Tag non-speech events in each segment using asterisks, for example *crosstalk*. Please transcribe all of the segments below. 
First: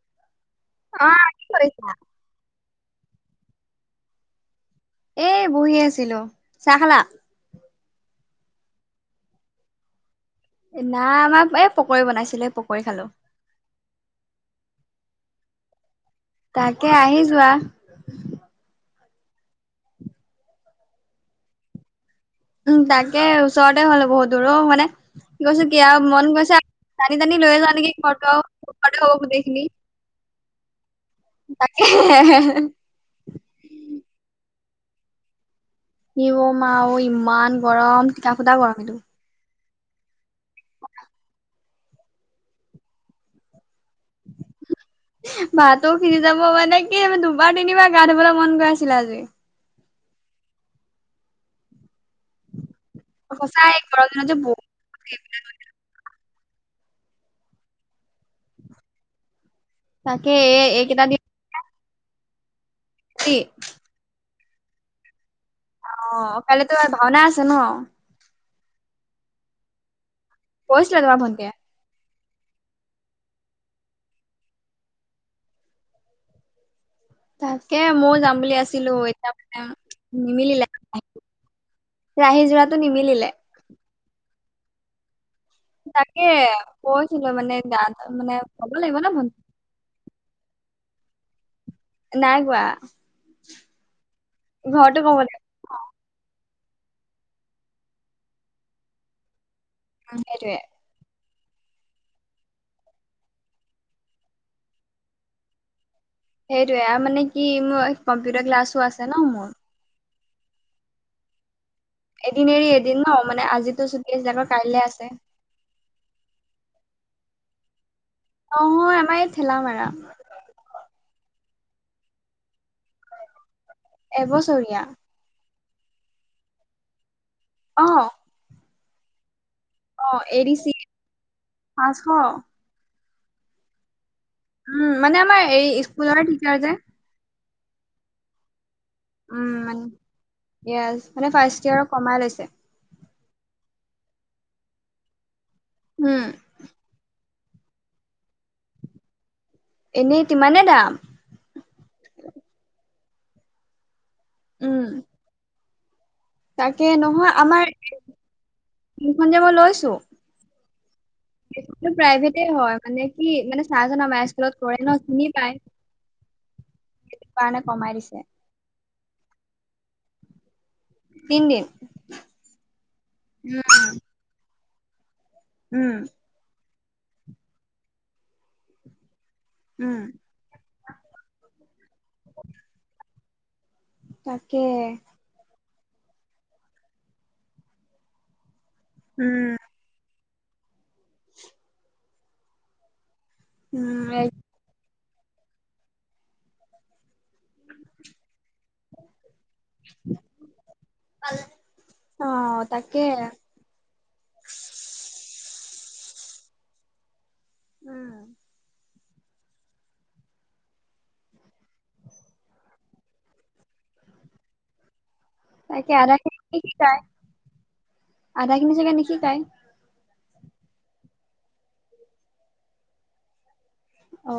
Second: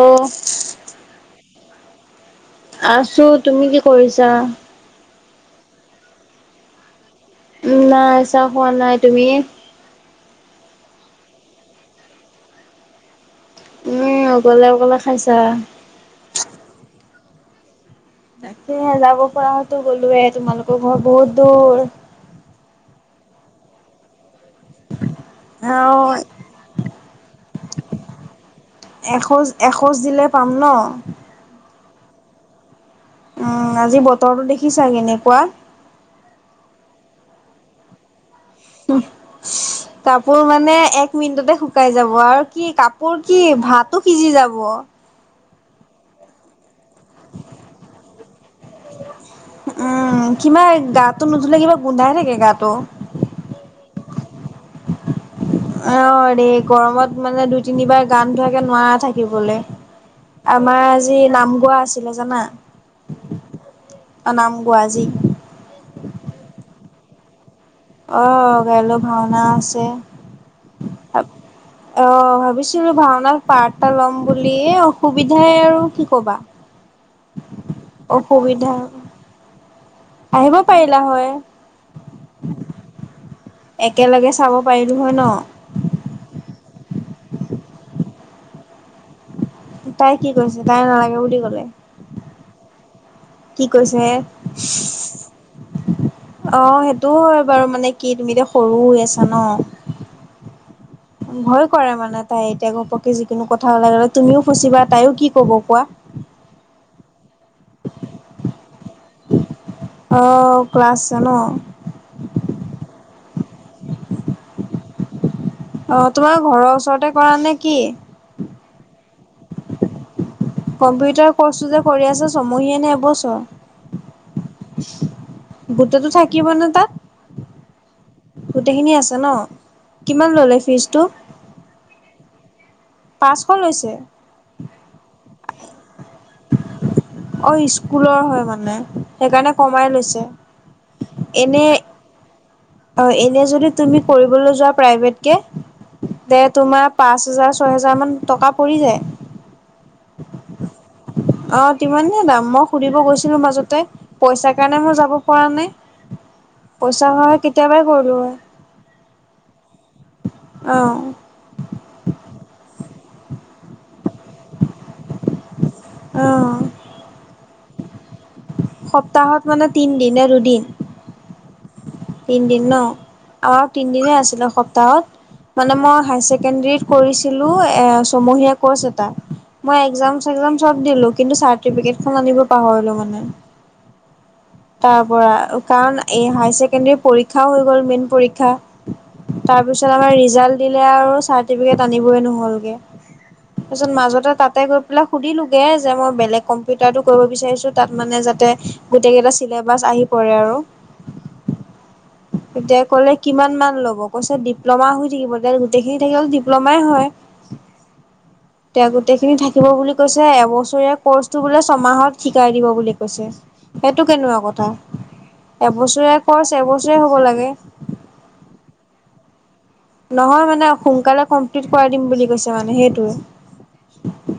অ', অ', কি কৰিছা? আছো তুমি কি কৰিছা? এহ বহি আছিলো, চাহ খালা? নাই চাহ হোৱা নাই তুমি? নাই আমাৰ এই পকৰী বনাইছিলো পকৰী খালো। উম অকলে-অকলে খাইছা, তাকে আহি যোৱা তাকে যাব পৰাতো গলোৱে তোমালোকৰ ঘৰত বহুত দূৰ। উম তাকে ওচৰতে হ'ল বহুত দূৰ‌ অ', মানে কি কৈছ কি আৰু অ', মন গৈছে টানি-টানি লৈ যাব নেকি ঘৰত আৰু এখোজ-এখোজ দিলে পাম ন' তাকেহে উম আজি বতৰটো দেখিছা কেনেকুৱা। ই অ মা ইমান গৰম তিকা ফটা গৰম এইটো কাপোৰ মানে এক মিনিটতে শুকাই যাব আৰু কি কাপোৰ কি ভাত সিজি যাব ভাতো সিজি যাব মানে কি দুবাৰ তিনিবাৰ গা ধুবলৈ মন গৈ আছিলে আজি কিবা গাটো নুধুলে কিবা গোন্ধাই থাকে গাটো *unintelligible* অ দেই গৰমত মানে দুই তিনিবাৰ গা নোধোৱাকে নোৱাৰা থাকিবলৈ তাকে এই আমাৰ আজি নাম গোৱা আছিলে জানা কি অনাম গুৱজী অ কাই তোমাৰ ভাওনা আছে ন অ কালৈ ভাওনা আছে *unintelligible* অ ভাবিছিলো ভাওনাত পাৰ এটা ল'ম বুলি অসুবিধাই আৰু কি কবা তাকে ময়ও যাম বুলি অসুবিধা আছিলো এতিয়া মানে আহিব নিমিলে পাৰিলা হয় ৰাহি যোৰাতটো নিমিলিলে একেলগে চাব পাৰিলোঁ হয় ন তাকে কৈছিলো মানে গাত মানে গা বে কব লাগিব ন ভন্টি তাই কি কৈছে তাই নালাগে বুলি কলে নাই কোৱা কি কৈছে অ ঘৰতো ক'ব লাগিব সেইটোও হয় বাৰু মানে কি তুমি এয়া সৰু হৈ আছা ন অ এৰুৱে ভয় কৰে মানে তাই এতিয়া গপকে যিকোনো কথা ওল গলে তুমিও ফুচিবা তাইও কি কব কোৱা সেইটোয়ে আৰু মানে কি মোৰ কম্পিউটাৰ ক্লাছো আছে ন মোৰ অ ক্লাছছে ন এদিন এৰি এদিন ন মানে আজিতো চটি *unintelligible* কাইলে আছে অ তোমাৰ ঘৰৰ ওচৰতে কৰা নে কি অহ আমাৰ এই ঠেলা মাৰা কম্পিউটাৰ কৰ্চো যে কৰি আছে চমহিয়ানে নে এবছৰ এবছৰীয়া গোটটো থাকিব নে তাত অ গোটেইখিনি আছে ন অ কিমান এ ডি ললে চি ফিজটো পাঁচশ পাঁচশ লৈছে উম মানে আমাৰ এই স্কুলৰে টিচাৰ যে অ স্কুলৰ হয় মানে সেইকাৰণে উম মান কমাই লৈছে। মানে ফাৰ্ষ্টি য়েৰ আৰু কমাৰ লৈছিলে *unintelligible* পাছ হেজাৰ ছয় হেজাৰমানান উম টকা পৰি যায় এনেই তিমানে দাম আহ তিমানহে দাম মই সুধিব গৈছিলো মাজতে পইচাৰ উম কাৰণে হে যাব পৰা নাই তাকে পইচা নহয় হয় কেতিয়াবাই কৰিলো হয় আমাৰখন যে মই লৈছো অ প্ৰাইভেটে হয় মানে কি মানে চাৰজনে আমাৰ স্কুলত কৰে ন চিনি পায় আহ সেইটো কাৰণে কমাই দিছে সপ্তাহত মানে তিন নে দুদিন তিনিদিন তিনদিন ন আমাক তিনদিনে আছিলে সপ্তাহত মানে উম মই হায় ছেকেণ্ডৰীত কৰিছিলো এ ছমহীয়া কৰ্চ এটা মই উম একাম চব দিলো কিন্তু চাৰট আনিব পাহৰিলো মানে তাকে তাৰ পৰা কাৰণ এই হায় ছেকেণ্ডী পৰীক্ষাও হৈ গল মেইন পৰীক্ষা উম তাৰ পিছত আমাৰ এক্সাম দিলে আও চাৰ্টিফিকেট আনিব নহল গে তাৰপাছত উম মাজতে এক- তাতে গৈ গৈপেলাই সুধিলোোগে যে মই বেলেগ কম্পিউটাৰ টো কৰিব বিচাৰিছো তাত মানে যাতে গোটেই কেইটা বাছ আহি পৰে আৰু অ এতিয়া তাকে কলে কিমান মান ল'ব কৈছে ডিপ্ল'মা হৈ থাকিব গোটেইখিনি থাকিল ডিপ্ল'মাই হয়। উম। এ, গোটেইখিনি থাকিব বুলি কৈছে এবছৰীয়া কৰ্চটো বোলে ছমাহত শিকাই দিব বুলি কৈছে সেইটো কেনেকোৱা কথা? তাকে আধা এবছৰীয়া খিনি কৰ্চ নিশিকাই এবছৰে হব লাগে। আধা খিনি চাগে নিশিকাই নহয় মানে সোনকালে কমপ্লিট কৰাই দিম বুলি কৈছে মানে সেইটোৱে। অ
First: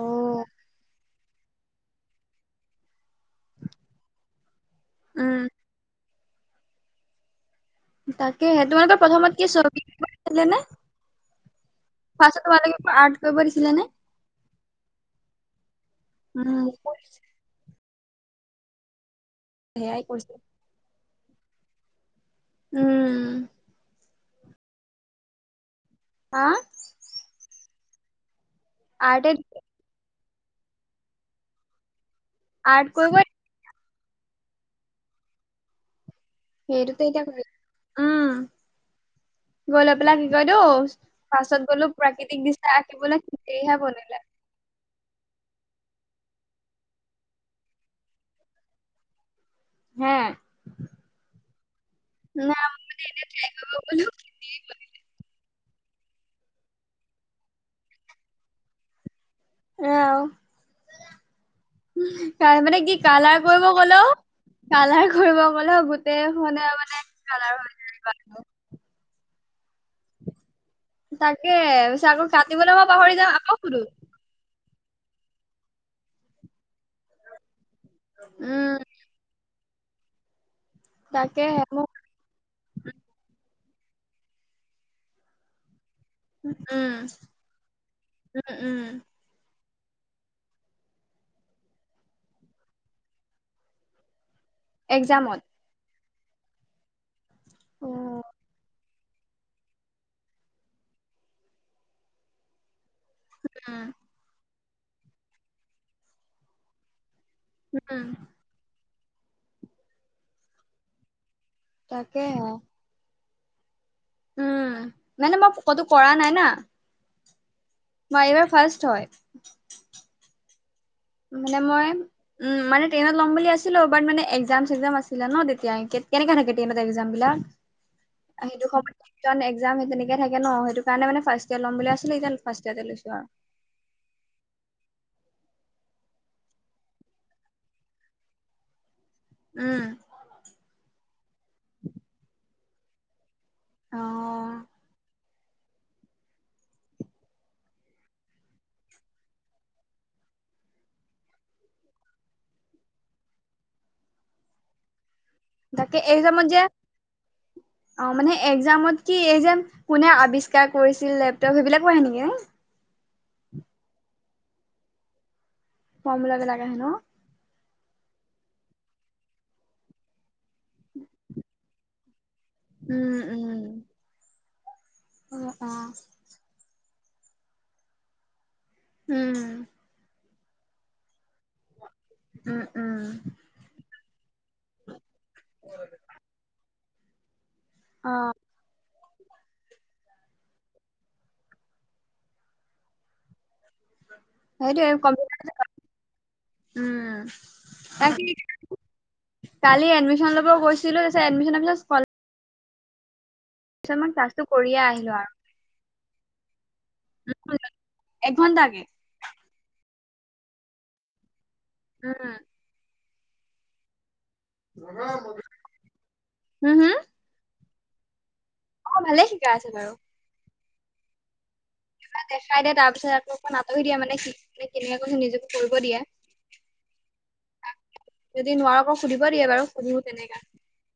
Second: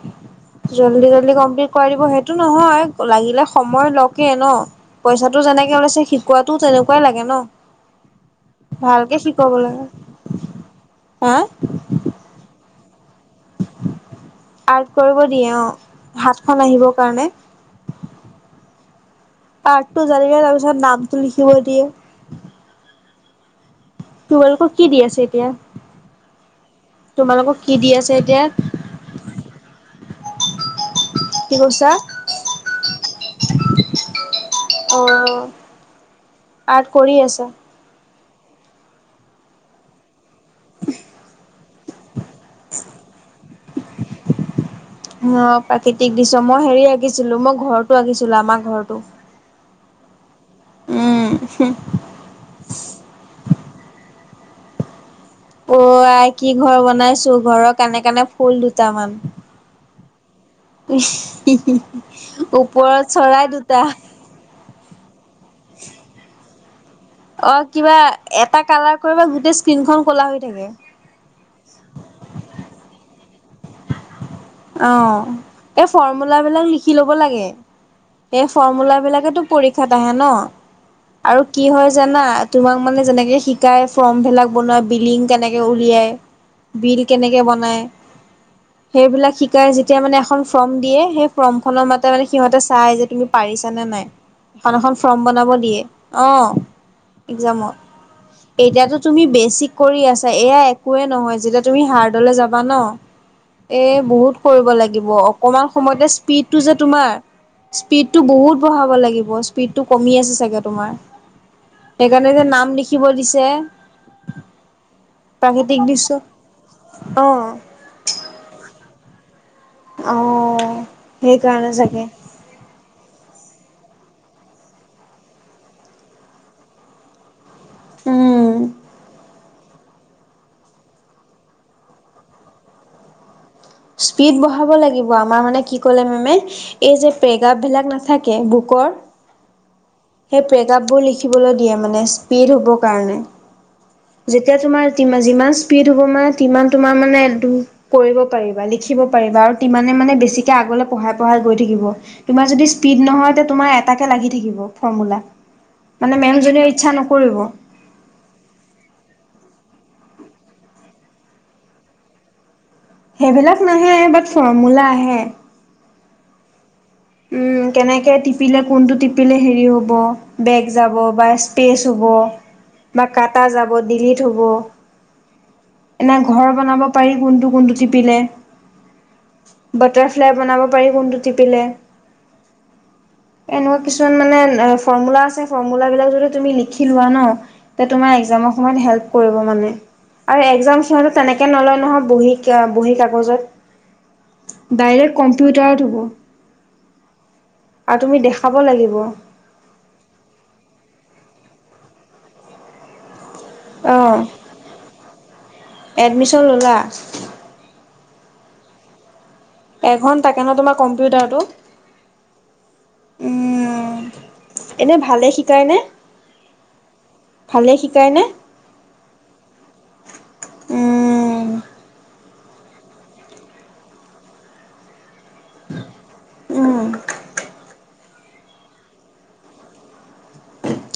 জল্দি হল। খ, কমপ্লিট কৰাই দিব সেইটো নহয় লাগিলে সময় লকে ন উম পইচাটো যেনেকে লৈছে শিকোৱাতুটো তেনেকুৱাই লাগে ন? তাকেহে তোমালোকক ভালকে প্ৰথমত কি শিকাব চবি লাগে। আঁকিব দিছিলেনে? হা? ফাৰ্ষ্টত তোমালোককো আৰ্ট কৰিব দিছিলেনে? আৰ্ট কৰিব দিয়ে অ' হাতখন উম আহিবৰ কাৰণে। সেয়াই কাৰ্ডটো কৰিছে জানিলে তাৰপিছত নামটো লিখিব দিয়ে। উম। তোমালোকক কি দি আছে এতিয়া, হা তোমালোকক কি দি আছে এতিয়া? আৰ্টে। কি কৈছা? আৰ্ট কৰিব অ' আৰ্ট সেইটোতে কৰি এতিয়া আছা? উম। গৈ লৈ পেলাই কি কয় দৌ পাছত গ'লো প্ৰাকৃতিক দৃশ্য আঁকিবলৈ হেৰিহে বনিলে। *inaudible* অ' প্ৰাকৃতিক দৃশ্য, মই হেৰি আঁকিছিলো মই ঘৰটো আঁকিছিলো আমাৰ ঘৰতো। হে। উম, হুহ। না এনেই ট্ৰাই কৰিব গলো হেনেই মানে। অ' আই কি ঘৰ বনাইছো ঘৰৰ কানে কানে ফুল দুটামান আ। মানে কি ওপৰত কালাৰ চৰাই কৰিব দুটা। গ'লেও কালাৰ কৰিব গলো গোটেই হনেপ অ' কিবা এটা কালাৰ কৰিবা গ তাকেই পিছে আকৌ কাটিবলৈ মই পাহৰি যাম আকৌ সুধো। অ' এই ফৰ্মুলাবিলাক লিখি ল'ব লাগে এই উম ফৰ্মুলাবিলাকেতো পৰীক্ষাত আহে ন আৰু তাকেহে কি হয় মোক জানা তোমাক মানে যেনেকে শিকো শিকাই ফৰ্মবিলাক বনোৱাই বিলিং কেনেকে উলিয়াই। বিল উম কেনেকে বনাই উম, উম। সেইবিলাক শিক যেতিয়া মানে এখন ফৰ্ম দিয়ে সেই ফৰ্ম খনৰ মাতে মানে সিহঁতে চাই যে তুমি পাৰিছা নে নাই। এখন এখন ফৰ্ম এক্সামত। বনাব দিয়ে। অ' এক্সামত উম, এতিয়াতো তুমি বেছিক কৰি আছা এয়া একোৱে নহয় যেতিয়া তুমি হাৰ্ডলে যাবা ন এ বহুত কৰিব লাগিব অকমান সময়তে স্পীডতটো যে তোমাৰ উম। স্পীডটো বহুত বঢ়াব লাগিব স্পীডটো কমি আছে চাগে তোমাৰ। সেইকাৰণে যে তাকেহে। নাম লিখিব দিছে। উম, মানে মই প্ৰাকৃতিক ক'তো দৃশ্য কৰা নাই না। অ'। মই এইবাৰ ফাৰ্ষ্ট হয়। অ'। মানে সেইকাৰণে মই চাগে। উম' মানে টেইনত ল'ম বুলি আছিলোঁ, বাট মানে এক্সাম চেকজাম আছিলে ন তেতিয়া কেনেকে থাকে টেইনতে এক্সাম বিলাক? অ' উম। সেইটো সময় তই এক্স এক্সাম তেনেকে থাকে ন সেইটো কাৰনে মানে ফাৰ্ষ্ট য়াৰ ল'ম বুলি আছিলোঁ, এতিয়া ফাষ্ট য়াৰতে লৈছোঁ আৰু। স্পীড বঢ়াব লাগিব, আমাৰ মানে কি ক'লে মেমে এই যে পেগাপ বিলাক নাথাকে বুকৰ উম' সেই পেগাপবোৰ লিখিবলৈ দিয়ে মানে স্পীড হ'বৰ কাৰণে। যেতিয়া অ', তোমাৰ টিমৰ যিমান স্পীড হ'ব মানে যিমান তোমাৰ মানে কৰিব পাৰিবা, লিখিব পাৰিবা আৰু সিমানে মানে বেছিকে আগলে পঢ়াই-পঢ়াই গৈ থাকিব। তোমাৰ যদি স্পীড নহয় তে তোমাৰ এটাকে লাগি থাকিব ফৰ্মোলা। তাকে এক্জামত যে অ' মানে এক্জামত কি এই যে কোনে আৱিষ্কাৰ কৰিছিল লেপটপ সেইবিলাকো আহে নেকি? উম' সেইবিলাক নাহে বাট ফৰ্মোলা আহে। ফ্ৰম বিলাক লাগে হেনো উম' কেনেকে টিপিলে, কোনটো টিপিলে হেৰি হ'ব বেগ যাব বা স্পেচ হ'ব বা উম, কাটা যাব, উম। ডিলীট হ'ব। অ', অ', এনে ঘৰ বনাব পাৰি কোনটো-কোনটো টিপিলে। উম' ঘৰ বনাৱ পাৰি কোনটো টিপিলে, উম, উম, এনেকুৱা কিছুমান মানে এ ফৰ্মোলা আছে, ফৰ্মোলা বিলাক যদি তুমি লিখি লোৱা ন, তে তোমাৰ অ', এক্সামৰ সময়ত হেল্প কৰিব মানে। আৰু একজাম সটো তেনেকে নলয় নহয় বহী বহী কাগজত। সেইটোৱে দাইৰেক কম্পিউটাৰ কম্পিউটাৰত হ'ব। উম আৰু তুমি বাকী, দেখাব লাগিব কালি এডমিশন ল'ব গৈছিলো। চে, এডমিশনৰ পিছত স্কলা অঁ কৰিয়ে আহিলোঁ আৰু এডমিশন ল'লা? এঘণ্টা কে এঘণ্টাকে ন তোমাৰ কম্পিউটাৰটো? উম। উম, এনেই ভালে শিকায়নে? ভালেই শিকায়নে? অঁ, ভালেই শিকাই আছে বাৰু। ওম মানে দেখাই দিয়ে তাৰ পিছত আকৌ অকমাণ আতৰি দিয়ে মানে কি মানে কেনেকে কৈছো নিজকে কৰিব দিয়ে উম। যদি নোৱাৰো কৌ সুধিব দিয়ে বাৰু সুধো তেনেকা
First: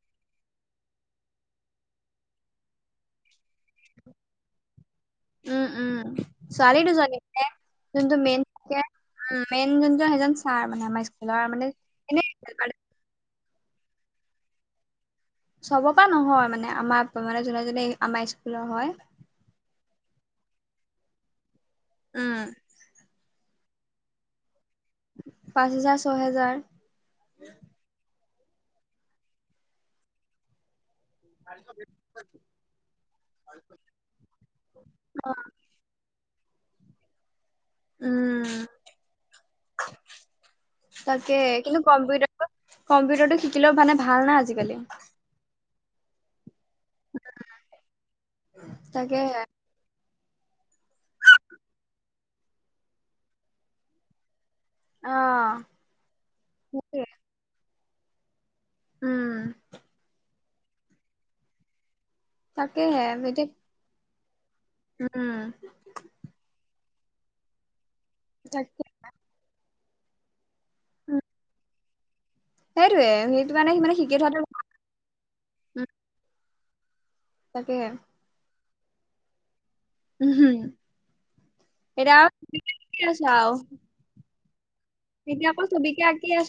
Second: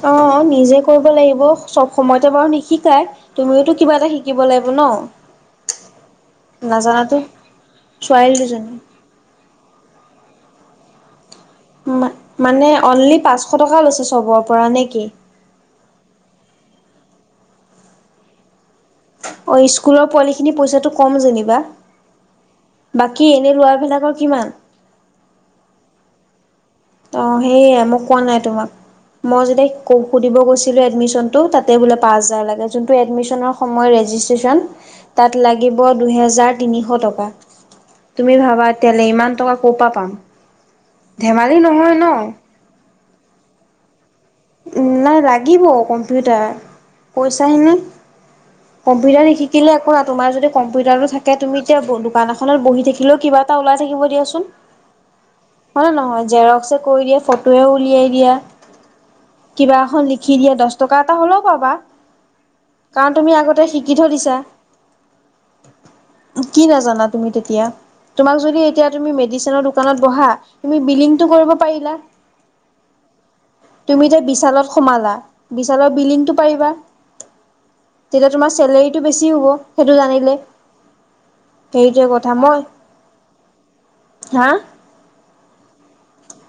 অঁ নিজে কৰিব লাগিব, চব সময়তে বাৰু নিশিকাই তুমিওতো কিবা এটা শিকিব লাগিব ন। উম উম। উম ছোৱালী দুজনী, নাজানাতো মানে যোনটো ছোৱালী মেইন দুজনী। কোকে মেইন যোন সেইজন ছাৰ মানে আমাৰ স্কু মা মানে অনলি পাঁচশ টকা লৈছে চবৰ পৰা নে কি? চব পা নহয় মানে, আমাৰ পা মানে যোনে জোনে আমাৰ স্কুলৰ হয়। অ' স্কুলৰ পোৱালিখিনি পইচাটো কম যেনিবা উম। বাকী এনেই লোৱা বেলেগৰ কিমান? পাঁচ হোজাৰ, ছয় হেজাৰ অ' সেই মোক কোৱা নাই তোমাক মই যদি কফু দিব গৈছিলোঁ এডমিশ্যন। যোনটো তাতে বোলে পাচঁ হাজাৰ লাগে যোনটো এডমিশ্যন সময়ত ৰেজিষ্ট্ৰেচন তাত অ', লাগিব দুহেজাৰ হাজাৰ তিনিশ টকা। তুমি ভাবা উম। তেতিয়াহ'লে ইমান টকা ক'ৰ পৰা পাম ধেমাজ লী নহয় ন'। কম্পিটাৰটো শিকিলে মানে ভাল না আজিকালি উম, নাই লাগিব কম্পিউটাৰ। কৈছা হনি কম্পিউটাৰ তাকেহে। শি-শিকিলে আকৌ তোমাৰ যদি কম্পিউটাৰটো থাকে তুমি এতিয়া দোকান এখনত বহি থাকিলেও কিবা এটা ওলাই থাকিব দিয়াচোন। অ', হয়, নহয় জেৰক্সে সেইটোৱে কৰি দিয়া, ফটোয়ে উলিয়াই দিয়া। উম, কিবা এখন লিখি দিয়ে দশ টকা এটা হ'লেও পাবা। কাৰণ তুমি আগতে শিকি থৈ দিছা। উউম। কি নাজানা তুমি তেতিয়া, তোমাক যদি এতিয়া তুমি মেডিচিনৰ দোকানত বহা তুমি উম, বিলিংটো কৰিব পাৰিলা। সেইটোৱে সে তুমি এতিয়া বিশালত সোমালা, ভাল বিশালৰ বিল্ডিংটো পাৰিবা। তাকেহে। তেতিয়া তোমাৰ চলেৰীটো বেছি হ'ব। সেইটো জানিলে, উম, সেইটোৱে এতিয়া আৰু কথা, কি আছো আৰু মই হা? এতিয়া আকৌ ছবিকে আঁকি আছ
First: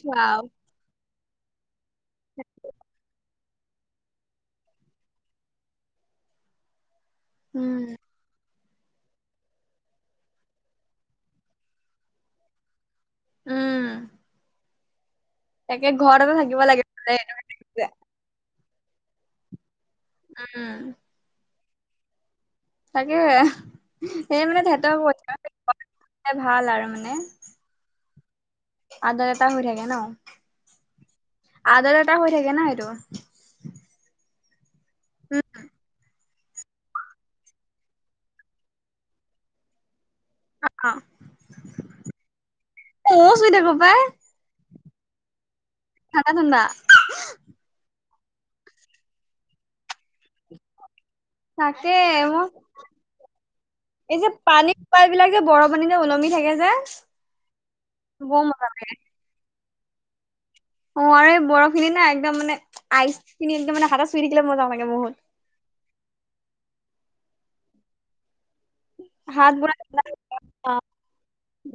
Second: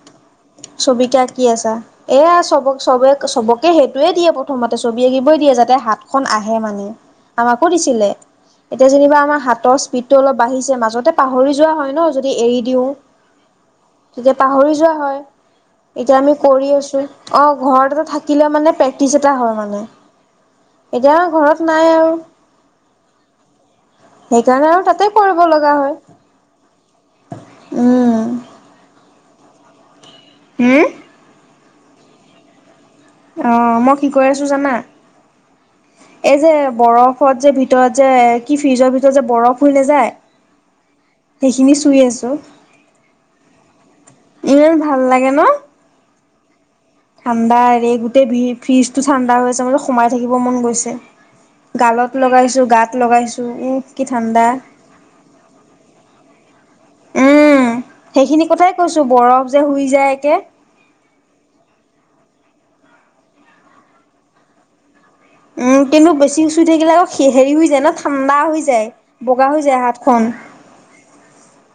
ছবিকে কি আছা, এয়া চবক-চবে-চবক এ সেইটোৱে দিয়ে প্ৰথমতে, ছবি আঁকিবই দিয়ে যাতে হাতখন আহে মানে। আমাকো উম, দিছিলে। এতিয়া যেনিবা আমাৰ হাতৰ স্পীডটো অলপ বাঢ়িছে মাজতে পাহৰি যোৱা হয় ন' যদি এৰি দিওঁ। উম। তেতিয়া পাহৰি যোৱা হয়। তাকে এতিয়া ঘৰতে আমি থাকিব কৰি লাগে আছোঁ, অ', ঘৰত এটা থাকিলে মানে প্ৰেক্টিচ এটা হয়, মানে। উম। এতিয়া ঘৰত নাই আৰু। তাকে। সেই মানে সেইকাৰণে আৰু তেহেতৰ তাতে কৰিব লগা হয়, ভাল আৰু উম। আদৰ এটা হৈ থাকে ন? হম আদৰ এটা হৈ থাকে ন! এইটো? অ', মই কি কৰি আছোঁ জানা? *unintelligible* এই যে, বৰফত যে, ভিতৰত যে, কি ফ্ৰিজৰ ভিতৰত যে, বৰফ হৈ নেযায়? অ সেইখিনি চুই আছোঁ। ময়ো চুই থাকো পাই ইমান ভাল লাগে ন? ঠাণ্ডা ঠাণ্ডা ঠাণ্ডাৰে গোট তে, ভি-ফ্ৰিজটো ঠাণ্ডা হৈ আছে, মানে সোমাই থাকিব মন গৈছে। তাকে, গালত মোৰ লগাইছো গাত লগাইছো উহ কি এই যে, ঠাণ্ডা পানী *unintelligible* যে, বৰফ এনেকে উ উলমি থাকে যে উম, বৰ সেইখিনি মজা কথাই লাগে কৈছোঁ, বৰফ যে, হুই যায় একে অ', আৰু এই বৰফখিনি না, একদম মানে আইচখিনি এনেকে মানে হাতে চুই থাকিলে মজা লাগে বহুত উম, কিন্তু বেছি চুই থাকিলে আকৌ হেৰি হৈ যায় ন' ঠাণ্ডা হৈ যায়, বগা হাত হৈ পুৰা যায় হাতখন। অ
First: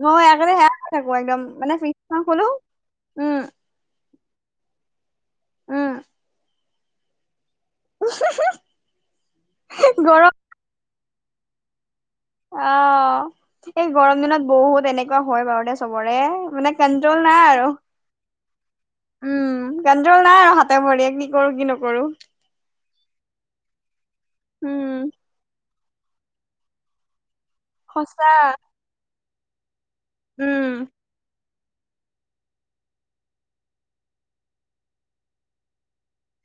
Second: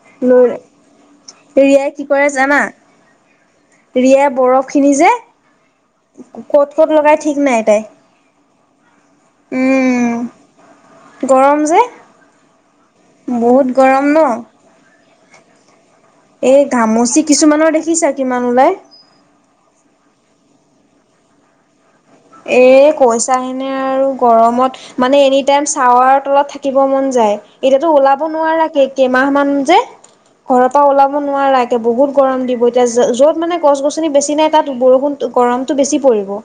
মই আগতে সেয়া কৰি থাকো একদম *unintelligible* মানে ৰিয়াই কি ফ্ৰিজখন কৰে খোলো জানা? উম ৰিয়াই বৰফখিনি যে, ক'ত, ক'ত লগাই ঠিক নাই। তাই উম গৰ গৰম যে অ', বহুত এই ন গৰম দিনত বহুত এনেকুৱা হয়, বাৰু দে চবৰে এই মানে ঘামচি কনট্ৰল নাই আৰু কিছুমানৰ দেখিছা কিমান ওলাই উম। কেঞজল নাই আৰু হাতে ভৰি কি কৰো কি নকৰো এ কৈছাহিনে আৰু গৰমত উম। মানে এনিটাইম চাৱাৰ তলত থাকিব মন যায় এতিয়াাতো সঁচা ওলাব নোৱাৰাকেই কেইমাহ মান যে উম, ঘৰৰ পৰা ওলাব নোৱাৰা এয়া বহুত গৰম দিব এতিয়া যত মানে গছ গছনি বেছি নাই তাত বৰষুণ গৰমতটো বেছি পৰিব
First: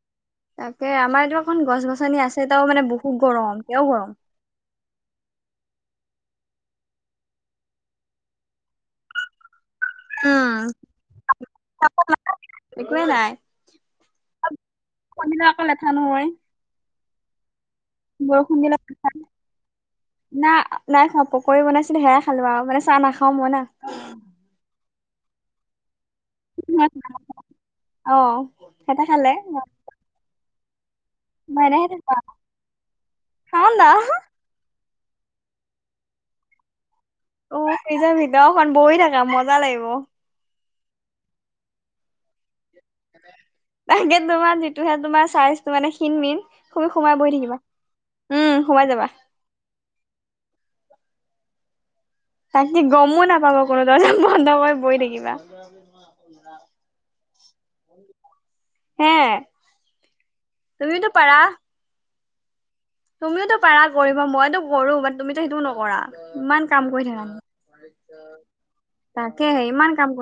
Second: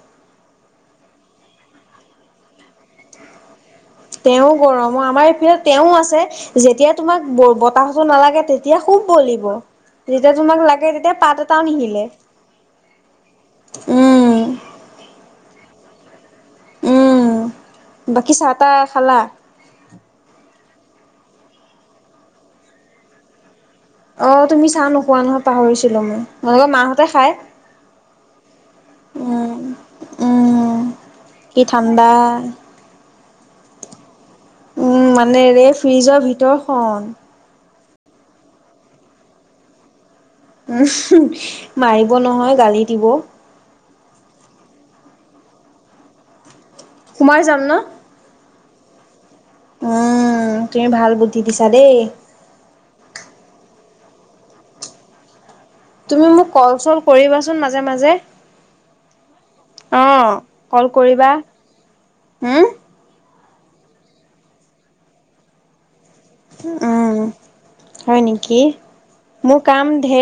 তাকে আমাৰ এইা এখন গছ গছনি আছে এ তাও মানে বহুত গৰম এতিয়াও গৰম। তেওঁ কৰম মই আমাৰ এইফিলে তেওঁ আছে যেতিয়া তোমাক বতাহতো নালাগে তেতিয়া খুব বলিব যেতিয়া উম, তোমাক লাগে তেতিয়া পাত এটাও নিশিলে উম কনে নো আক লেথা নহয়। উম। বাকী চাহ বৰষুণ তাহ দিলে খালা না নাই খোৱা মই পকৰী বনাইছিলো সেয়াই খালো আৰু মানে চাহ নাখাওঁ মই না অ তুমি চাহ নোখোৱা নহয় পাহৰিছিলো মই হলেও মাসতে খাই অ', সিহঁতে খালে উম উম কি মই এনেহে ঠাণ্ডা থাকো আৰু *unintelligible* উম মানে ৰে ফ্ৰিজৰ ভিতৰখন অ এই যে ভিতৰখন বহি থাকা মজা লাগিব উ মাৰিব নহয় গালি দিব। তাকে তোমাৰ যিটোহে তোমাৰ চাইজটো মানে খিন মিন তুমি সোমাই বহি থাকিবা যাম ন? উম। সোমাই যাবা। উম তুমি ভাল বুদ্ধি দিছা দেই। তাকে গমো নাপাব কোনো ধৰণ বন্ধ কৰি বহি থাকিবা। তুমি মোক কল চল কৰিবাচোন মাজে মাজে। হে অ কল তুমিতো কৰিবা পাৰা। হম। তুমিওতো পাৰা কৰিব মইতো কৰোঁ ব তুমিতো সেইটোও নকৰা। ইমান কাম কৰি উম, থাকা হয় নেকি? মোৰ তাকেহে ইমান কাম কৰি ধেৰ